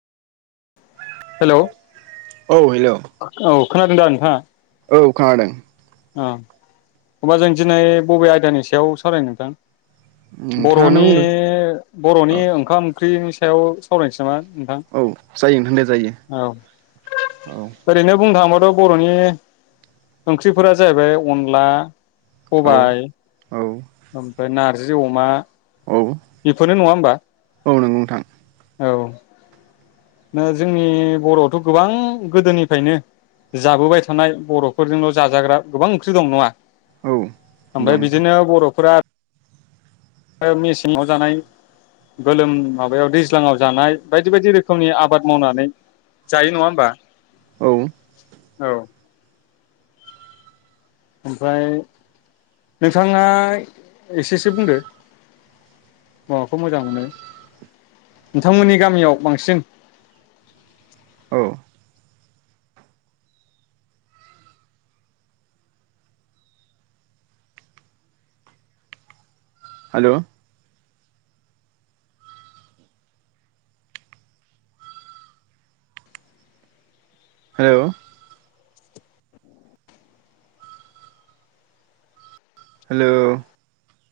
hello औ hello औ खोनादों दा नोंथांआ औ खोनादों ओम होबा जों दिनै बबे आयदानि सायाव सावरायनो नोंथां नोंथाङानो बर'नि बुंदो बर'नि औ ओंखाम ओंख्रिनि सायाव सावरायनोसै नामा नोंथां औ जायो नोंथां दे जायो औ औ ओरैनो बुंनो थाङो बा बर'नि ओंख्रि फोरा जाहैबाय अनला औ सबाइ औ ओमफ्राय नार जि अमा औ बेफोरनो नङा होमबा औ नंगौ नोंथां औ दा जोंनि बर'आवथ' गोबां गोदोनिफ्रायनो जाबोबाय थानाय बर'फोरजोंल' जाजाग्रा गोबां ओंख्रि दं नङा औ दं ओमफ्राय नोंथां बिदिनो बर'फोरा ओ मेसेङाव जानाय गोलोम माबायाव दैज्लाङाव जानाय बायदि बायदि रोख खोमनि आबाद मावनानै जायो नङा होमबा औ औ ओमफ्राय नोंथाङा एसेसो बुंदो माबाखौ मोजां मोनो नोंथांमोननि गामियाव बांसिन औ हेलौ हेलौ हेलौ